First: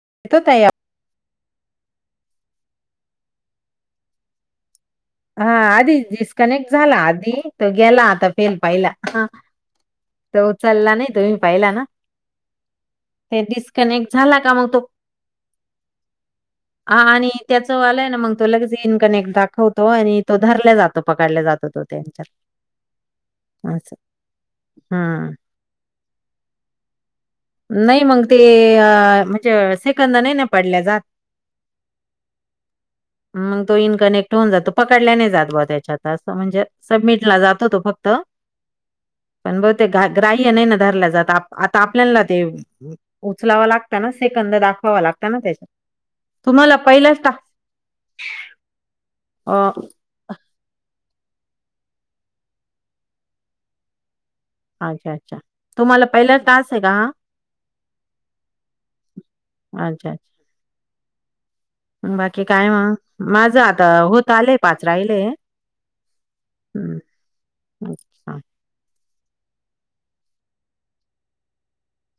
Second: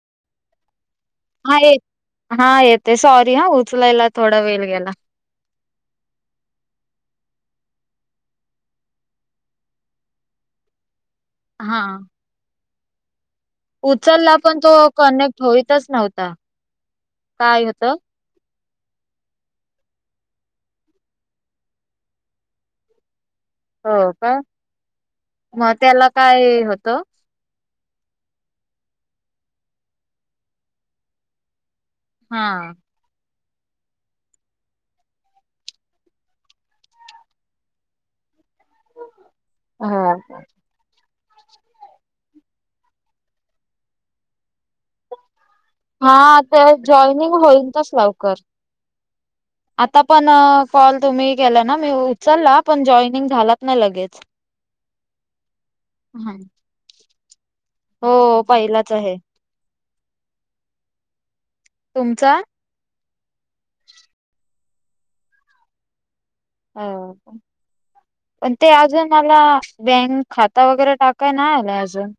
[unintelligible] हा येत हा येते सॉरी हा उचलायला थोडा वेल गेला. हा आधी डिस्कनेक्ट झाला आधी तो गेला आता [unintelligible] ह तो उचल्ला नाही तुम्ही पहिला ना ते डिस्कनेक्ट उचल्ला झाला का पण मग तो कनेक्ट होईतच नव्हता. आ आणि काय त्याच होतं वालाय ना मग तो लगे ती इनकनेक्ट दाखवतो आणि तो धरल्या जातो पकडला जातो तो त्यांच्यात हो असं का हम्म म त्याला काय होत? नाही मग ते अ म्हणजे सेकंद नाही न पडल्या जात. हा. हम्म तो इनकनेक्ट होऊन जातो पकडल्या नाही जात बा त्याच्यात म्हणजे सबमिटला जातो तो फक्त पण ब ते ग्रा हा. ग्राह्य नाही ना धरल्या जात आप आता आप ल्यांना देव उचलावं लागत ना सेकंद दाखवावा लागता ना त्य हा आता जॉईनिंग होईतच लवकर अ आता पण कॉल तुम्ही केला ना मी उ उचलला पण जॉईनिंग झालाचं नाही लगेच च्छा अच्छा तुम्हाला पहिले टास आहे का हा? हो पहिलाच आहे. म तुमचा? बाकी काय म माझं आता होत आलंय पाच राहिले. अ पण ते आजून ला बँक खाता वगैरे टाकाय नाय आलय अजून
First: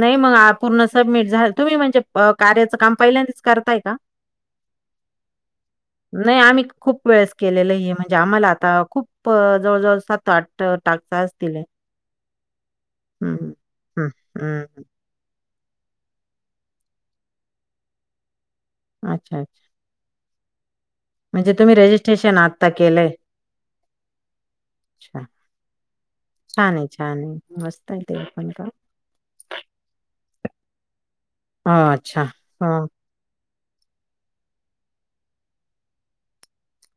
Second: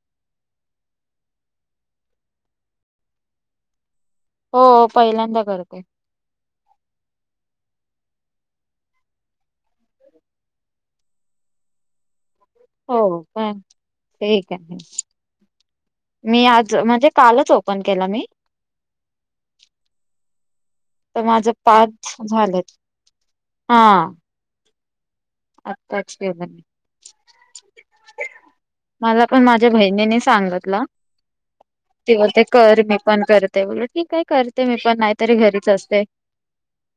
नाही मग आ पूर्ण सबमिट झा तुम्ही म्हणजे म कार्याचं काम पहिल्यांदीच करताय का? हो पहिल्यांदा करते. नाही आम्ही खूप वेळेस केलेलय. णजे आम्हाला आता खूप जवळ जवळ सात आठ टाक असतीलय हो काय ठीक के हम्म मी आज म्हणजे कालच ओपन केलं मी अच्छा अच्छा तर म्हणजे माझं तुम्ही पाच रजिस्ट्रेशन आता झालेत केलंय हा अच्छा आत्ताच केलं मी छान आहे छान आहे मस्त आहे ते पण का मला पण माझ्या बहिणीनी सांगितला अ अच्छा किव ते ह कर मी पण कर बोल ठीक आहे करते मी पण नाहीतरी घरीच असते.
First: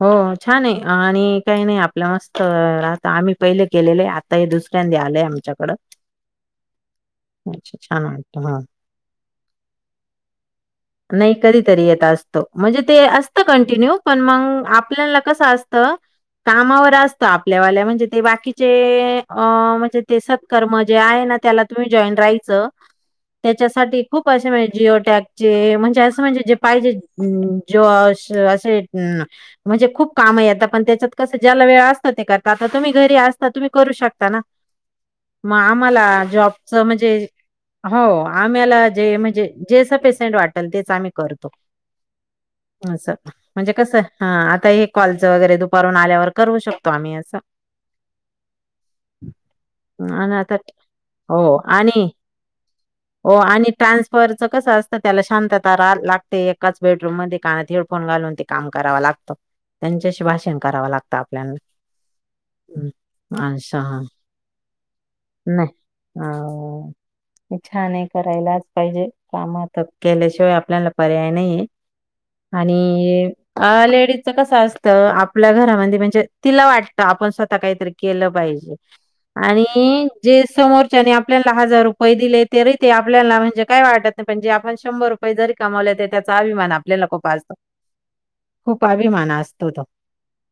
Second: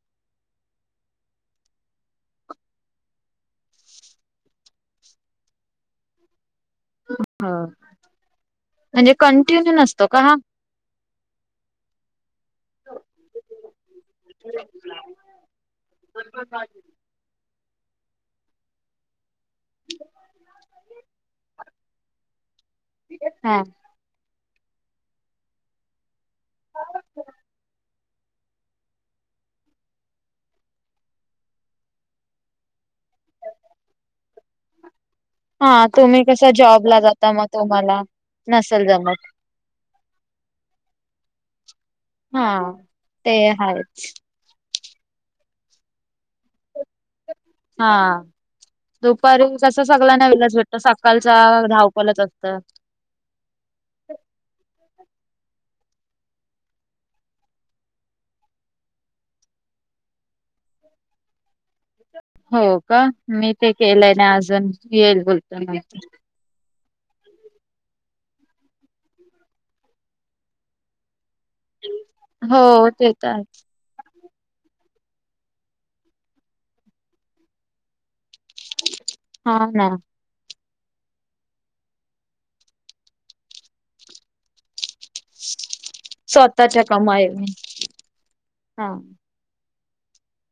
हो छान आहे आणि काही नाही आपल्या मस्त आता आम्ही पहिले केलेले आहे आता हे दुस [unintelligible] आलय आमच्याकडं ह अच्छा छान वाटतं हा. म्हणजे कंटिन्यू न नाही कधीतरी असत म्हणजे असत कंटन्य पण म आपल्याला कसं असत कामावर असत आपल्यावाल्या म्हणजे ते बाकीचे अ म्हणजे ते सत्कर्म जे आहे ना त्याला तुम्ही जॉईन राहायचं हा त्याच्यासाठी खूप म्हणजे जिओटॅकचे म्हणजे असं म्हणजे जे पाहिजे जो असे म्हणजे खूप काम आहे आता पण त्याच्यात कसं ज्याला वेळ असतं ते करत आता तुम्ही घरी असता तुम्ही करू शकता ना ह मग आम्हाला जॉबच म्हणजे जाता मग हो तुम्हाला नसेल आम्याला जे जमत म्हणजे जे वाटतं ते सांग मी करतो हा असं ते म्हणजे आहेत कस हा ह आता हे कॉलच वगैरे दुपारून आल्यावर करू शकतो आम्ही असं हा दुपारी कस सगळ्यांना आणि वेलाच आता भेटत सकाळच हो आणि धावपलच असत हो आणि ट्रान्सफरच कसं असतं त्याला शांतता लागते एकाच बेडरूम मध्ये कानात हेडफोन घालून ते काम कराव लागते त्यांच्याशी भाषण करावं लागतं आपल्याला हो हं. का मी ते अच्छा हा केलंय ना अजून येईल बोलतोय नाही माहिती [unintelligible] अ छान आहे करायलाच पाहिजे कामात केल्याशिवाय आपल्याला पर्याय हो ते आणि तर आहे. लेडीज कस अस आपल्या घरामध्ये म्हणजे तिला वाटत आपण स्वतः काहीतरी केलं हा आणि ना जे सम आपल्याला ह जार रुपये दिले तरी ते आपल्याला म्हणजे काय वाटत नाहीणजे शंभर रुपये जरी कमावले त्याचा अभिमान स्वतःच्या आपल्याला खूप कमाईने असत खूप हा. अभिमान असतो ो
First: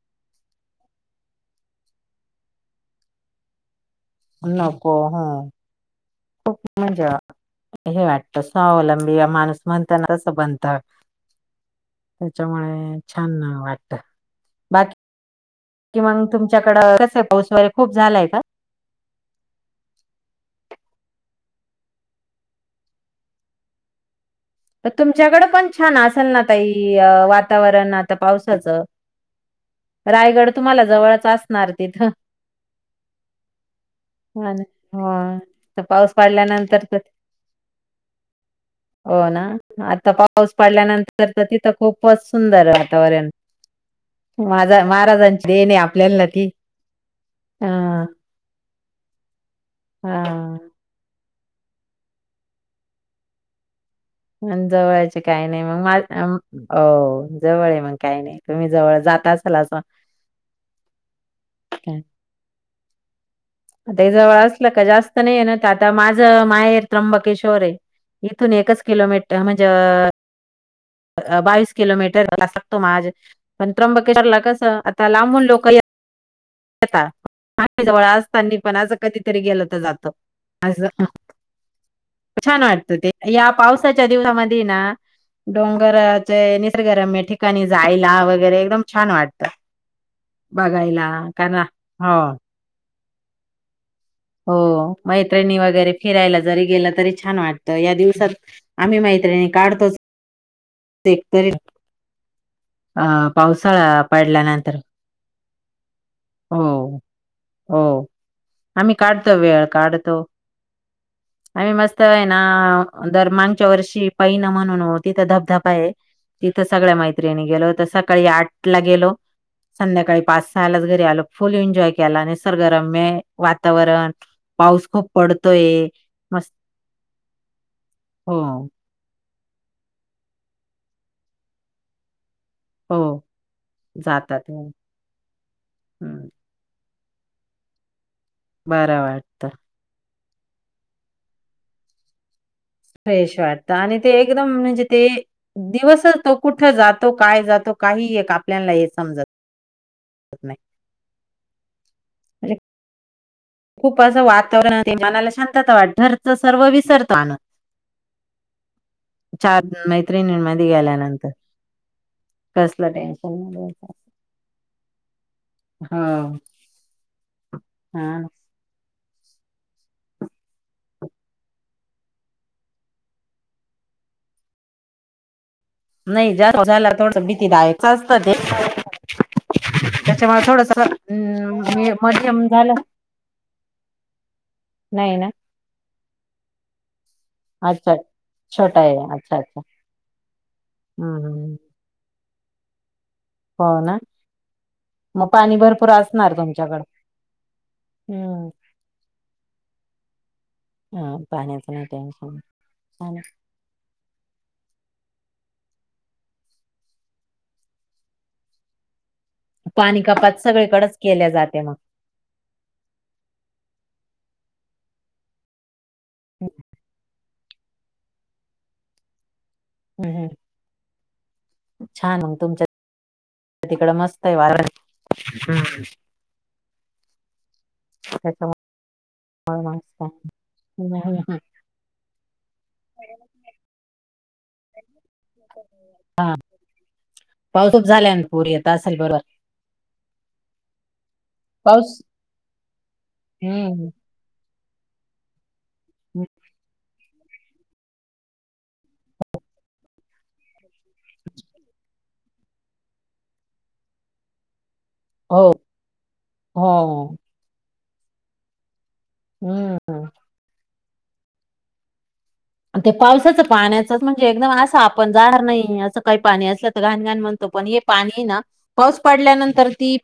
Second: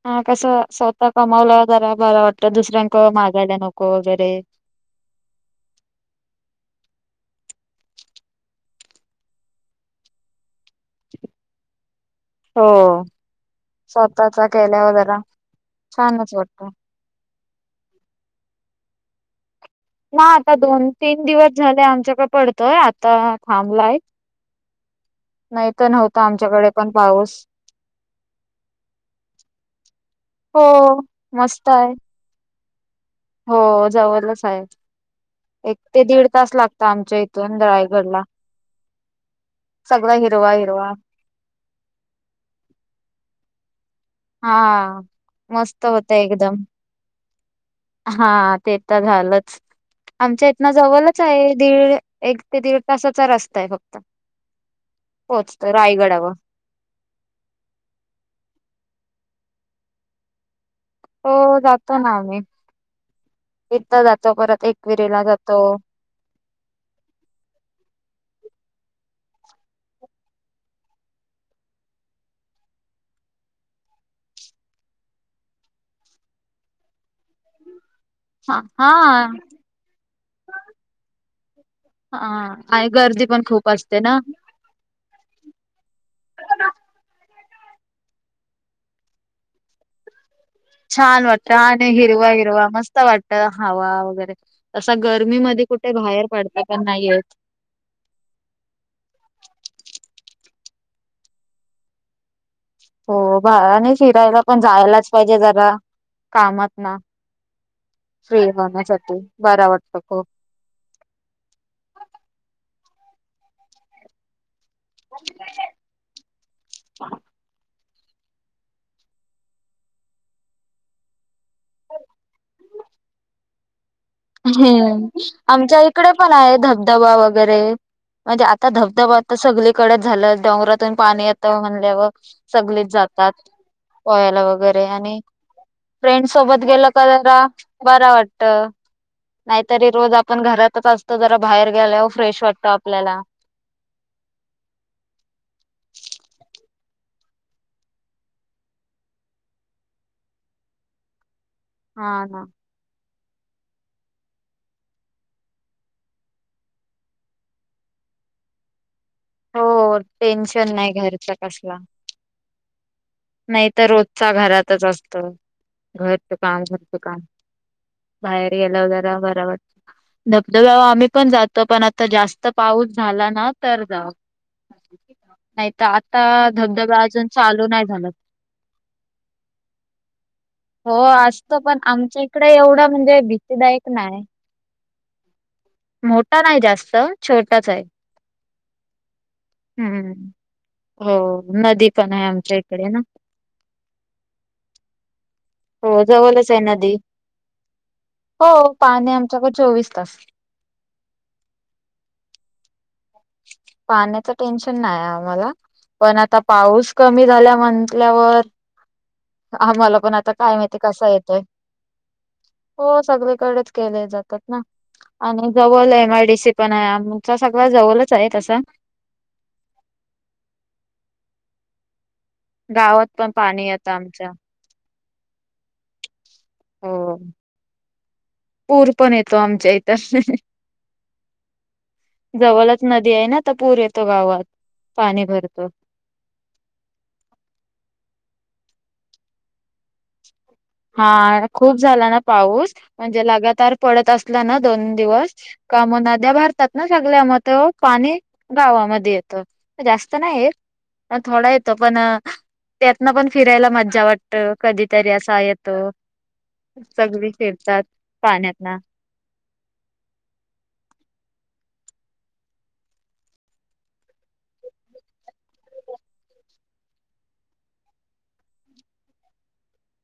हा कस स्वतः कमवलं जरा बर वाटत दुसऱ्यांक मागायला नको वगैरे. नको ह म्हणजे हे वाटत स्वावलंबी माणूस म्हणताना तसं बनत हो त्याच्यामुळे छान वाटत स्वतःचा बाकी केल्यावर जरा कि मग छानच वाटतं. तुमच्याकडं कस पाऊस वगैरे खूप झालाय का ना आता दोन तीन दिवस झाले आमच्याक पडतय आता थांबलाय तर तुमच्याकडें पण नाही तर छान नव्हता असेल ना आमच्याकडे पण तई पाऊस. वातावरण आता पावसाचं रायगड हो तुम्हाला जवळच मस्त असणार आहे. तिथं हो जवळच हां आहे ना. हो. एक तर ते पाऊस दीड तास लागत पडल्यानंतर तर आमच्या इथून रायगडला ह हो ना आता पाऊस पडल्यानंतर तर तिथं खूपच सुंदर वातावरण हा माझा महाराजांची देण आहे मस्त होत आपल्याला ती. एकदम हां, हा ते तर झालंच आमच्या हां. इथन जवळच आहे दीड एक ते दीड तासाचा रस्ता आहे फक्त जवळचे काही नाही पोहोचतो मग मा रायगडावर. जवळ आहे मग काही नाही तुम्ही जवळ जाताच खलासा हो जातो ना आम्ही इथं आता जातो जवळ परत असलं का जास्त एकविरेला नाहीय जातो. न्हत आता माझं माहेर त्र्यंबकेशवर आहे इथून एकच किलोमीटर म्हणजे बावीस किलोमीटर लागतो माज पण त्र्यंबकेशरला कस आता लांबून लोक अया. जवळ असतानी हां पण असं हां. कधीतरी गेलं तर जात अस हां छान आणि वाटत ते गर्दी पण या खूप असते पावसाच्या ना. दिवसामध्ये ना. डोंगराचे निसर्गरम आहे. ठीक काणी जायला वगैरे एकदम छान वाटत बघायला. वाटतं कारण छान हो हिरवा हिरवा मस्त वाटत हवा. वगैरे. हो तसा मैत्रिणी गरमीमध्ये कुठे वगैरे बाहेर फिरायला पडता जरी पण गेलं नाही तरी येत. छान वाटतं या दिवसात आम्ही मा काढतो. एक तरी अ हो बाळा ने पावसाळा फिरायला पण पडल्यानंतर जायलाच पाहिजे जरा हो कामात ना हो आम्ही काढतो वेळ बरा वाटतो खूप. काढतो. आम्ही मस्त आहे आहे ना दर मागच्या वर्षी पैन म्हणून तिथं धबधबा आहे तिथं सगळ्या मैत्र गेलो तर सकाळी आठ ला गेलो. संध्याकाळी पाच सहायलाच घरी आल फुल एन्जॉय केला आणि निसरगरम्य वातावरण पाऊस हम्म खूप आमच्या पडतोय इकडे पण मस्त आहे धबधबा वगैरे हो म्हणजे आता धबधबा तर सगळीकडेच झालं डोंगरातून पाणी यता म्हणल्यावर सगच हो जातात पयाला जातात वगैरे आणि फ्रेंड हम्म सोबत गेलं जरा बरा वाटत बरं वाटतं नाहीतरी रोज आप पण घरातच असत जरा बाहेर गेल्यावर फ्रेश वाट फश वाटत आणि ते एकदम म्हणजे ते दिवसच तो कुठ जात तो काय जातो काही एक आपल्याला हे समजत नाही. हा हा. म्हणजे खूप असं वातावरण मनाला शांतता वाटरच सर्व विसरतो आणन. हो मैत्रिणींमध्ये टेन्शन नाही गेल्यानंतर घरचा कसला कसलं टेन्शन नाही तर घ्यायचं. रोजचा घरातच असत घरचं हो काम घरचं काम हा बाहेर गेला जरा बरा वाटत. धबधब आम्ही पण जातो पण आता जास्त पाऊस झाला ना तर जाऊ अक [inaudible] नाही जास्ला थोडस भीती चालू दय नाही झाला. असत ते. [inaudible] त्याच्यामुळे थोडस हो असतो पण आमच्या मध्यम इकडे झालं. एवढा म्हणजे भीतीदायक नाही. नाही ना. मोठा नाही जास्त छोटाच आहे. अच्छा छोटा आहे अच्छा अच्छा हम्म हो. हम्म नदी पण आहे आमच्या इकडे ना हो ना मग पाणी भरपूर हो असणार जवळच आहे तुमच्याकड नदी. हो पाणी आमच्याकडे चोवीस तास हा पाण्या नाय टेन्शन छान. आहे. पाण्याचा टेन्शन नाही आम्हाला पण आता पाऊस कमी झाला म्हटल्यावर आाम्हाला पाणी पण आता कपात काय माहिती आहे सगळीकडेच कस केल्या येतय जाते मग. हो सगळीकडेच केले जातात. आणि जवळ एम आय डी सी पण आहे. सगळ जवळच आहे तस हम् हम्म. छान म गावात पण पाणी तुमच्या येतं तिकडं मस्त आमच्या आहे वार हो पूर पण येतो आमच्या इथर मस्त आहे. हम्म, हम्म, हम्म. जवळच नदी आहे ना, तर पूर येतो गावात. पाणी भरतो हा पाऊसच झाल्यानंतर पूर येत असल बरं हा खूप झाला ना पाऊस. म्हणजे लगातार हम्म. पडत असल्यान दोन दिवस का म नद्या भरतात ना. सगल्या मत पाणी गावामध्ये येत जास्त नाही येतं. ह थोडा येतो पण त्यातन पण फिरायला मज्जा वाटत. कधीतरी असा हो येतो. हो. सगळी फिरतात पाण्यात ना हम्म हम. ते पावसाचं पाण्याचच म्हणजे एकदम असा आपण जाणार नाही असं काही पाणी असलं तर घाण घाण म्हणतो. पण हे पाणी आहे ना पाऊस पडल्यानंतर ती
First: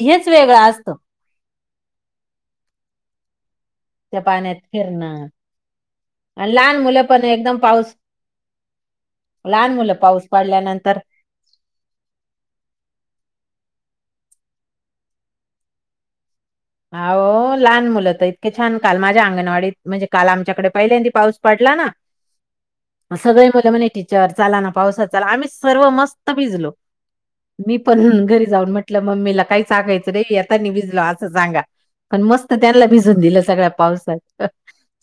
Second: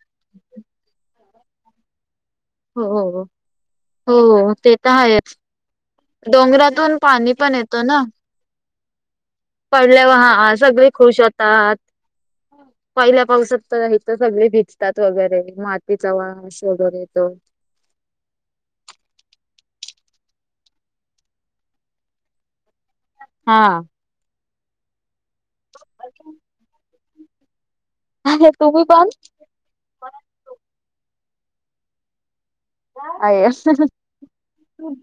हेच वेगळं असत. हो हो हो त्या हो पाण्यात ते तर फिरणं आहेच. आणि लहान डोंगरातून मुलं पाणी पण एकदम येत पाऊस ना. लहान मुलं पडल्यावर पाऊस हा सगळे पडल्यानंतर खुश होतात. पहिल्या पावसात तर तर सगळे भिजतात वगैरे मातीचा वास. वगैरे येतो आहो लहान मुलंत इतके छान काल माझ्या अंगणवाडीत. म्हणजे काल आमच्याकडे पहिल्यांदी पाऊस पडला ना सगळे हा मुल म्हणे टीचर. चला ना पावसात चला आम्ही सर्व मस्त भिजलो. मी पण घरी अरे जाऊन तुम्ही म्हटलं पण मम्मीला काही सांगायचं नाही. येतानी भिजला असं सांगा. पण मस्त त्यांला भिजून दिलं आहे सगळ्या पावसात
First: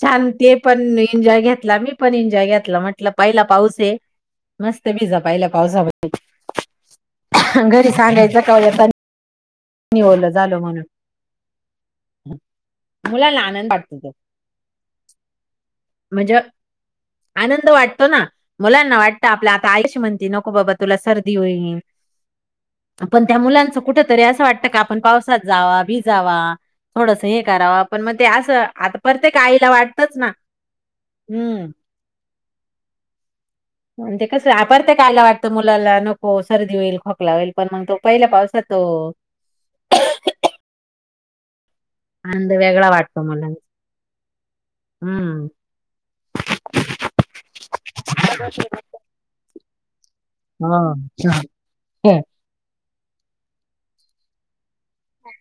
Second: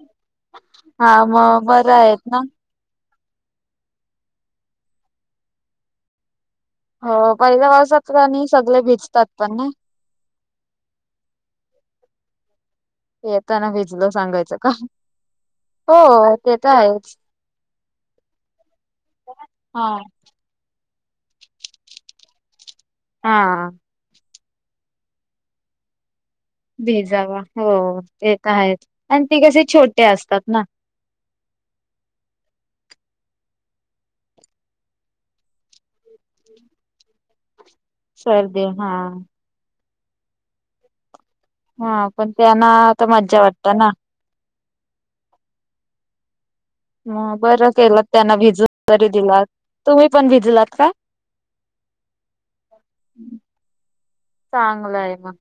छान ते पण हा एन्जॉय मग घेतला मी बरं पण आहेत ना एन्जॉय यातला म्हटलं पहिला पाऊस आहे मस्त भिजा पहिला पावसा मध्ये. हो पहिल्या पावसात आणि सगळे भिजतात. पण ना निवडल झालं म्हणून. मुलांना येताना आनंद वाटतो भिजलं तो सांगायचं का. हो म्हणजे ते तर आहेच. आनंद वाटतो ना मुलांना वाटत आपली आता आई हा अशी म्हणते नको बाबा. तुला सर्दी होईल पण त्या हा मुलांच कुठ तरी असं वाटत. का आपण पावसात जावा भिजावा. थोडस भिजावा हे कराव हो पण मग ते तर असं आहेच आता आणि प्रत्येक ते कसे आईला छोटे वाटतच ना. असतात हम्म. आणि ते कस प्रत्येक आईला व वाटतं मुलाला नको सर्दी होईल, खोकला होईल. पण मग तो पहिला सर्दी पावसातो. हा हा पण आनंद त्यांना वेगळा तर वाटतो मज्जा मुलांना वाटत ना. हम्म. मग बरं केलं त्यांना भिजून तरी दिलात तुम्ही पण भिजलात का? हम. चांगलं आहे मग.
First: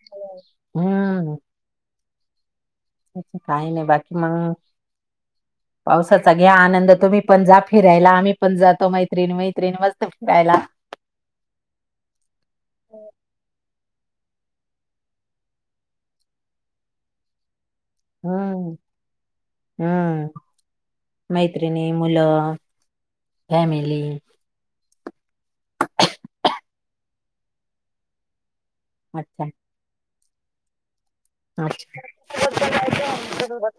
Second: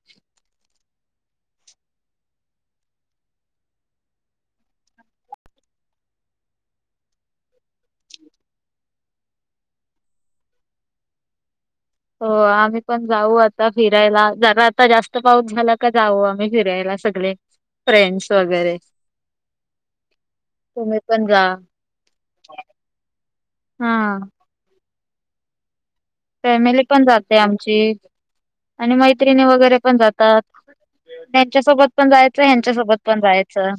हम्. आणखी काही नाही बाकी मग. [unintelligible] पावसाचा घ्या आनंद तुम्ही पण जा फिरायला आम्ही पण जातो मैत्रिणी मैत्रिणी मस्त फिरायला. हो आम्ही पण जाऊ आता फिर फिरायला जरा आता जास्त पाऊस झाला का जाऊ आम्ही फिरायला सगळे. फ्रेंड्स हम्म वगैरे. हम्म तुम्ही पण जा मैत्रिणी, मुलं. हा फॅमिली. फॅमिली पण जाते आमची आणि मैत्रिणी अच्छा वगैरे पण जातात. त्यांच्या सोबत अच्छा. पण जायचंय. यांच्यासोबत पण जायचं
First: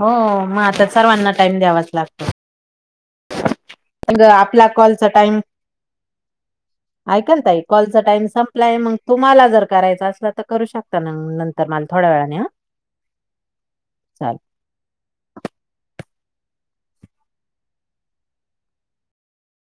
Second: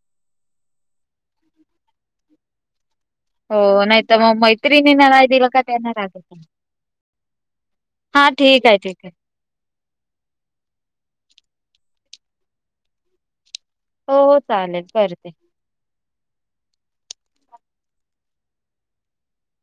हो मग आता सर्वांना टाईम द्यावाच लागतो. हो नाही तर मग आपला मैत्रिणी कॉलचा नाही टाइम दिलं काय त्यांना राग यायचा. ऐका ना ताई कॉलचा टाइम संपलाय ठीक मग आहे तुम्हाला जर करायचा असला तर करू शकता ना मग नंतर तर मग थोड्या वेळाने ह. हो हो चालेल करते.